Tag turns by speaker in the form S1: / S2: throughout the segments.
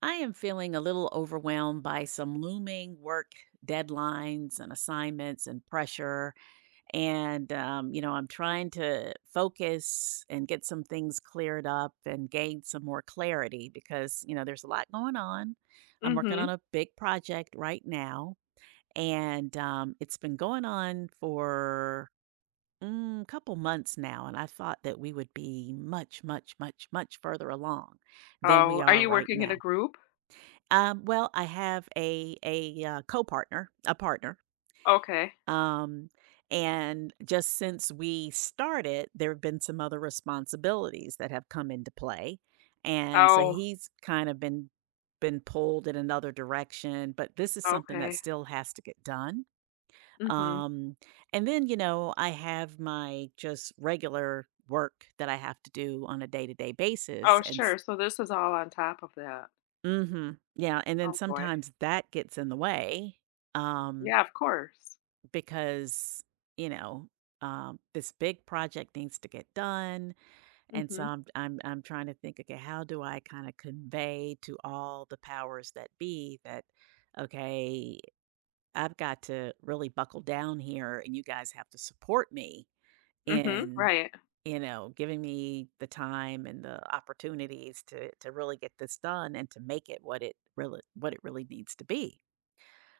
S1: I am feeling a little overwhelmed by some looming work deadlines and assignments and pressure. I'm trying to focus and get some things cleared up and gain some more clarity because, you know, there's a lot going on. I'm working on
S2: Mhm.
S1: a big project right now, and it's been going on for a couple months now. And I thought that we would be much, much, much, much further along than we
S2: Oh, are
S1: are
S2: you
S1: right
S2: working in a
S1: now.
S2: group?
S1: I have a partner,
S2: Okay.
S1: um, and just since we started, there have been some other responsibilities that have come into play, and so
S2: Oh,
S1: he's kind of been pulled in another direction, but this is something that
S2: okay.
S1: still has to get done.
S2: Mhm.
S1: Um, and then, you know, I have my just regular work that I have to do on a day-to-day basis,
S2: Oh, sure. So this is all on top of that.
S1: mhm. Yeah, and then
S2: Oh boy.
S1: sometimes that gets in the way, um,
S2: Yeah, of course.
S1: because, you know, this big project needs to get done, and so
S2: Mhm.
S1: I'm trying to think, "Okay, how do I kinda convey to all the powers that be that, okay, I've got to really buckle down here, and you guys have to support me
S2: Mhm.
S1: in,
S2: Right.
S1: you know, giving me the time and the opportunities to really get this done and to make it what it really needs to be.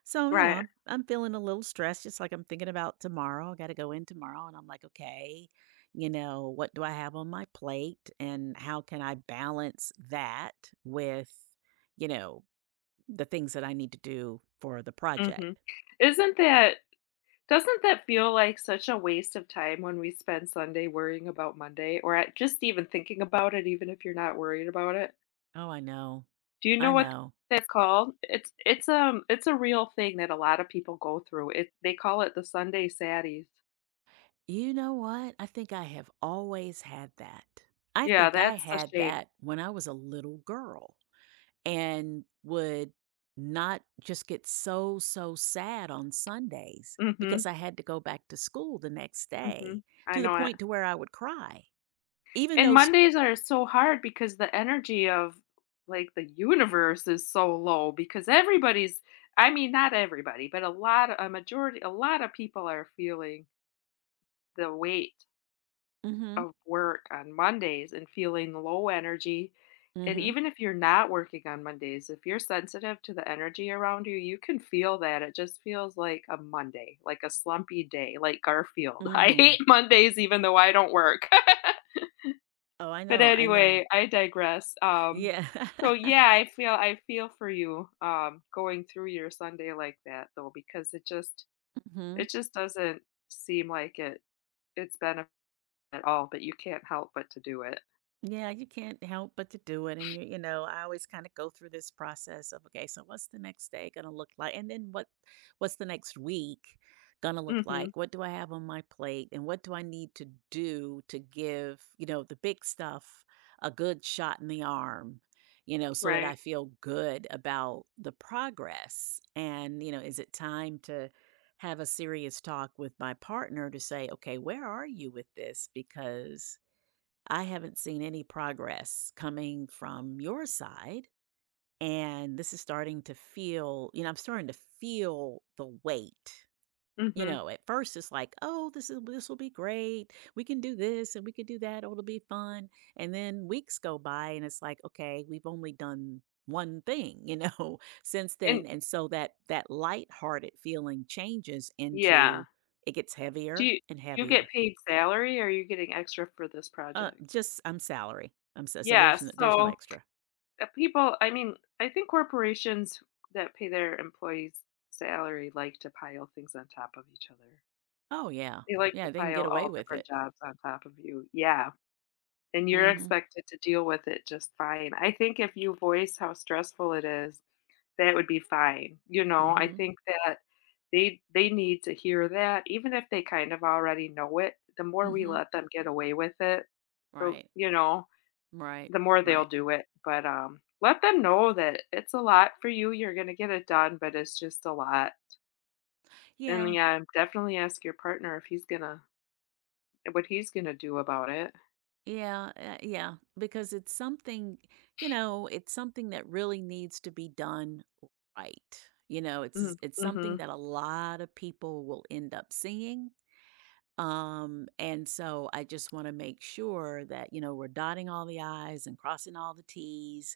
S1: So, you know,
S2: Right.
S1: I'm feeling a little stressed, just like I'm thinking about tomorrow. I gotta go in tomorrow and I'm like, okay, you know, what do I have on my plate and how can I balance that with, you know, the things that I need to do for the
S2: Mhm.
S1: project?
S2: Isn't that doesn't that feel like such a waste of time when we spend Sunday worrying about Monday or at just even thinking about it even if you're not worried about it?
S1: Oh, I know.
S2: Do you
S1: I
S2: know what
S1: know.
S2: that's called? It's a real thing that a lot of people go through. It they call it the Sunday saddies.
S1: You know what? I think I have always had that. I
S2: Yeah,
S1: think I
S2: that's a
S1: had
S2: shame.
S1: that when I was a little girl and would not just get so, so sad on Sundays
S2: Mhm,
S1: because I had to go back to school the next day
S2: mhm. I
S1: to the
S2: know it.
S1: point to where I would cry. Even
S2: And
S1: though, sc-
S2: Mondays are so hard because the energy of, like, the universe is so low because everybody's I mean, not everybody, but a lot of people are feeling the weight
S1: mhm,
S2: of work on Mondays and feeling low energy. And
S1: mhm,
S2: even if you're not working on Mondays, if you're sensitive to the energy around you, you can feel that. It just feels like a Monday, like a slumpy day, like Garfield. I
S1: mm.
S2: hate Mondays even though I don't work.
S1: Oh, I
S2: But
S1: know, I know.
S2: anyway, I digress. Um
S1: Yeah.
S2: so yeah, I feel for you going through your Sunday like that though because it just
S1: Mhm.
S2: it just doesn't seem like it's benefit at all, but you can't help but to do it.
S1: Yeah, you can't help but to do it. And you know, I always kind of go through this process of, okay, so what's the next day going to look like? What's the next week going to look
S2: Mhm.
S1: like? What do I have on my plate? And what do I need to do to give, you know, the big stuff a good shot in the arm, you know, so that
S2: Right.
S1: I feel good about the progress? And, you know, is it time to have a serious talk with my partner to say, okay, where are you with this? Because I haven't seen any progress coming from your side. And this is starting to feel, you know, I'm starting to feel the weight. You
S2: Mhm.
S1: know, at first it's like, oh, this will be great. We can do this and we could do that. Oh, it'll be fun. And then weeks go by and it's like, okay, we've only done one thing, you know, since
S2: And
S1: then. And so that lighthearted feeling changes
S2: yeah.
S1: into it gets
S2: Do
S1: heavier
S2: you do
S1: and
S2: you get
S1: heavier.
S2: paid salary, or are you getting extra for this project?
S1: Just I'm salary. I'm so
S2: Yeah,
S1: there's there's no
S2: so,
S1: extra.
S2: people I mean, I think corporations that pay their employees salary like to pile things on top of each other.
S1: Oh, yeah.
S2: They like to
S1: Yeah, they can get
S2: pile
S1: away
S2: all
S1: with it.
S2: different jobs on top of you. Yeah, and you're
S1: Mhm.
S2: expected to deal with it just fine. I think if you voice how stressful it is, that would be fine, you know, I
S1: Mhm.
S2: think that they need to hear that even if they kind of already know it, the more we
S1: Mhm.
S2: let them get away with it, the
S1: Right.
S2: you know,
S1: Right.
S2: the more they'll
S1: Right.
S2: do it, but, let them know that it's a lot for you, you're gonna get it done, but it's just a lot, and,
S1: Yeah.
S2: yeah, definitely ask your partner if he's gonna what he's gonna do about it.
S1: Yeah. Yeah. Because it's something, you know, it's something that really needs to be done right. You know,
S2: Mm,
S1: it's something
S2: mhm,
S1: that a lot of people will end up seeing. And so I just want to make sure that, you know, we're dotting all the I's and crossing all the T's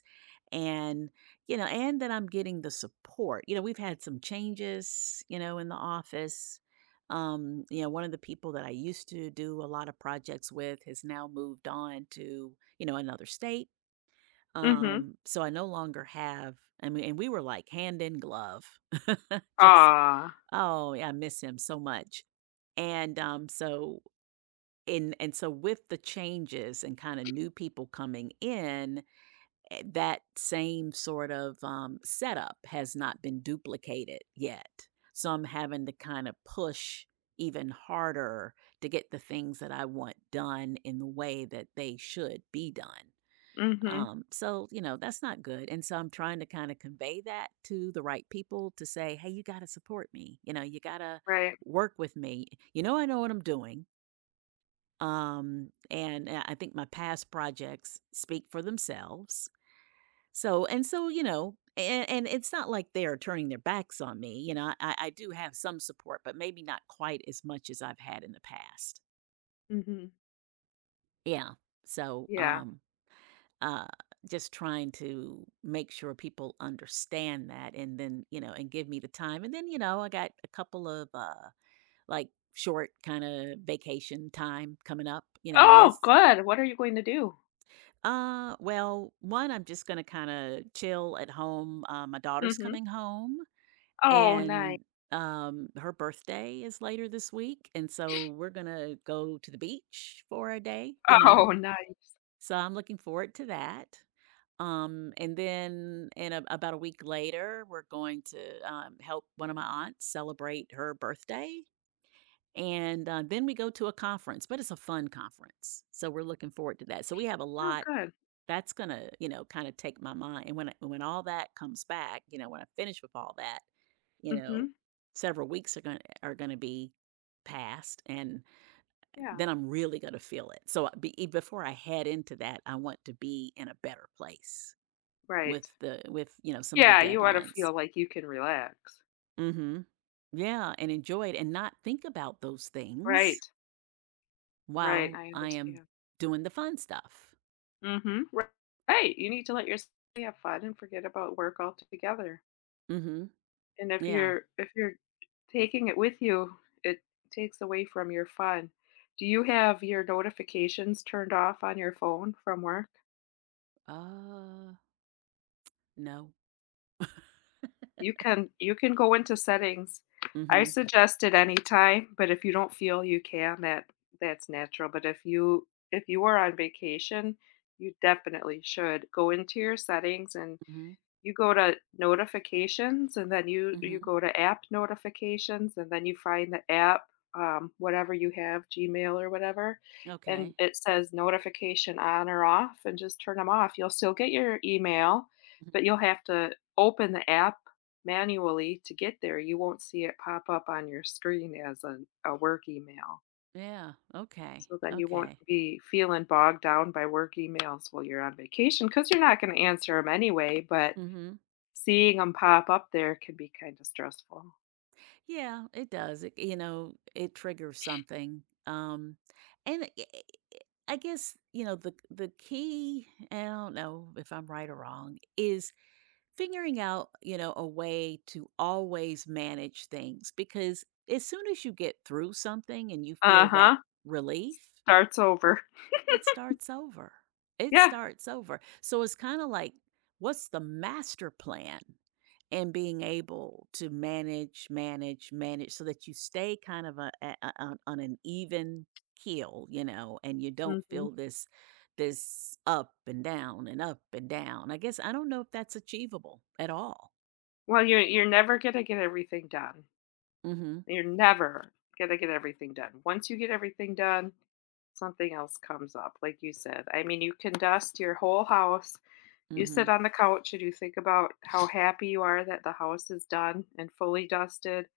S1: and, you know, and that I'm getting the support. You know, we've had some changes, you know, in the office. You know, one of the people that I used to do a lot of projects with has now moved on to, you know, another state.
S2: mhm.
S1: So I no longer have, I mean, and we were like hand in glove, just,
S2: Aw,
S1: oh, yeah, I miss him so much. And and so with the changes and kinda new people coming in, that same sort of, setup has not been duplicated yet. So I'm having to kinda push even harder to get the things that I want done in the way that they should be done.
S2: mhm,
S1: So, you know, that's not good, and so I'm trying to kinda convey that to the right people to say, "Hey, you gotta support me, you know, you gotta
S2: right,
S1: work with me. You know I know what I'm doing. And I think my past projects speak for themselves. You know, and it's not like they're turning their backs on me. You know, I do have some support, but maybe not quite as much as I've had in the past.
S2: mhm,
S1: Yeah. So,
S2: yeah.
S1: uh, just trying to make sure people understand that and then, you know, and give me the time. And then, you know, I got a couple of, like short kind of vacation time coming up. You know, it
S2: Oh,
S1: is.
S2: good, what are you going to do?
S1: Well, one, I'm just gonna kind of chill at home. My daughter's
S2: Mhm.
S1: coming home,
S2: Oh, nice.
S1: and her birthday is later this week, and so we're gonna go to the beach for a day. You know,
S2: Oh, nice.
S1: so I'm looking forward to that. And then about a week later, we're going to help one of my aunts celebrate her birthday. And then we go to a conference, but it's a fun conference. So we're looking forward to that. So we have a
S2: Oh,
S1: lot
S2: good.
S1: that's gonna, you know, kinda take my mind, and when all that comes back, you know, when I finish with all that, you know,
S2: Mhm.
S1: several weeks are gonna be past, and
S2: Yeah.
S1: then I'm really gonna feel it. So, before I head into that, I want to be in a better place
S2: Right.
S1: with you know, some of the
S2: Yeah, you wanna
S1: deadlines.
S2: feel like you can relax.
S1: Mhm. Yeah, and enjoy it and not think about those things
S2: Right. Right,
S1: while
S2: I
S1: I am
S2: understand.
S1: doing the fun stuff.
S2: Mhm. Right, you need to let yourself have fun and forget about work altogether.
S1: Mhm.
S2: And if
S1: Yeah.
S2: you're if you're taking it with you, it takes away from your fun. Do you have your notifications turned off on your phone from work?
S1: Uh, no.
S2: You can go into settings.
S1: Mm.
S2: I
S1: Mhm.
S2: suggest it anytime, but if you don't feel you can, that's natural. But if you are on vacation, you definitely should go into your settings and
S1: Mhm.
S2: you go to notifications and then you
S1: Mhm.
S2: go to app notifications and then you find the app, whatever you have, Gmail or whatever, and
S1: Okay.
S2: it says notification on or off and just turn them off. You'll still get your email,
S1: Mhm.
S2: but you'll have to open the app manually to get there. You won't see it pop up on your screen a work email,
S1: Yeah. Okay.
S2: so then you won't
S1: Okay.
S2: be feeling bogged down by work emails while you're on vacation because you're not going to answer them anyway. But
S1: Mhm.
S2: seeing them pop up there can be kinda stressful.
S1: Yeah, it does. It, you know, it triggers something. And I i- I guess you know the key. And I don't know if I'm right or wrong. Is figuring out, you know, a way to always manage things, because as soon as you get through something and you feel that
S2: Uh-huh,
S1: relief,
S2: starts over.
S1: it starts over. It
S2: Yeah,
S1: starts over. So it's kind of like, what's the master plan? And being able to manage, manage, manage so that you stay kind of on an even keel, you know, and you don't
S2: mhm.
S1: feel this up and down and up and down. I guess I don't know if that's achievable at all.
S2: Well, you're never gonna get everything done.
S1: Mm-hmm.
S2: You're never gonna get everything done. Once you get everything done, something else comes up, like you said. I mean, you can dust your whole house, you
S1: Mm-hmm.
S2: sit on the couch and you think about how happy you are that the house is done and fully dusted,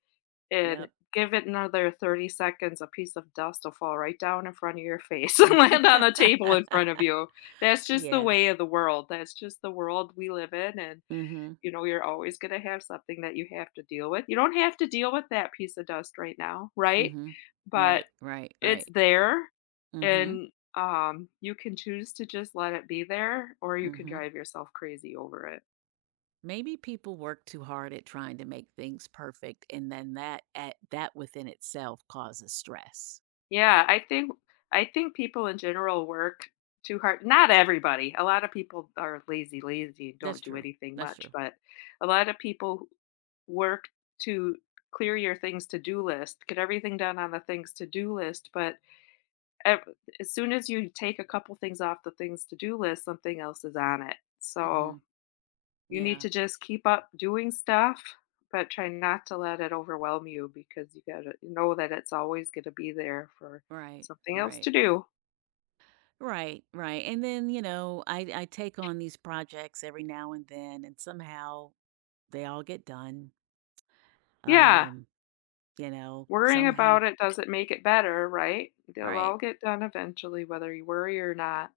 S2: and
S1: Yep.
S2: give it another 30 seconds, a piece of dust will fall right down in front of your face and land on the table in front of you. That's just the way
S1: Yes.
S2: of the world. That's just the world we live in. And,
S1: Mm-hmm.
S2: you know, you're always going to have something that you have to deal with. You don't have to deal with that piece of dust right now, right?
S1: Mm-hmm.
S2: But
S1: Right, right,
S2: it's
S1: right.
S2: there.
S1: Mm-hmm.
S2: And, you can choose to just let it be there, or you can
S1: Mhm.
S2: drive yourself crazy over it.
S1: Maybe people work too hard at trying to make things perfect, and then that within itself causes stress.
S2: Yeah, I think people in general work too hard. Not everybody. A lot of people are lazy, lazy and
S1: That's
S2: don't do
S1: true.
S2: anything
S1: That's
S2: much,
S1: true.
S2: but a lot of people work to clear your things to do list, get everything done on the things to do list, but ev- as soon as you take a couple things off the things to do list, something else is on it. So
S1: Mhm.
S2: you need
S1: Yeah.
S2: to just keep up doing stuff, but try not to let it overwhelm you because you gotta know that it's always gonna be there for
S1: Right.
S2: something else
S1: Right.
S2: to do.
S1: Right. Right. And then, you know, I take on these projects every now and then, and somehow they all get done.
S2: Yeah,
S1: Um, you know,
S2: worrying
S1: somehow.
S2: about it doesn't make it better, right? They'll
S1: Right.
S2: all get done eventually, whether you worry or not.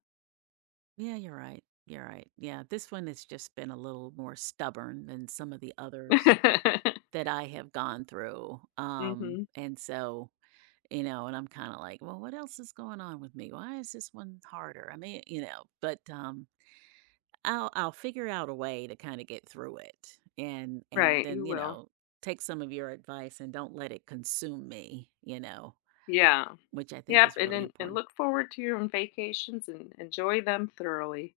S1: Yeah, you're right. You're right. Yeah, this one has just been a little more stubborn than some of the others that I have gone through,
S2: Mhm.
S1: and so, you know, and I'm kinda like, "Well, what else is going on with me? Why is this one harder?" I mean, you know, but, I'll figure out a way to kinda get through it, and
S2: Right,
S1: then,
S2: you
S1: you
S2: will.
S1: know, take some of your advice and don't let it consume me, you know,
S2: Yeah.
S1: which I think
S2: Yep,
S1: is
S2: and
S1: really
S2: then and
S1: important.
S2: look forward to your own vacations and enjoy them thoroughly.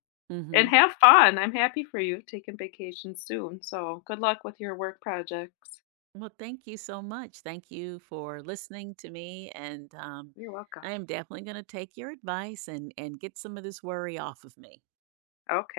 S2: And
S1: Mhm.
S2: have fun. I'm happy for you taking vacations soon. So good luck with your work projects.
S1: Well, thank you so much. Thank you for listening to me, and,
S2: You're welcome.
S1: I am definitely gonna take your advice and get some of this worry off of me.
S2: Okay.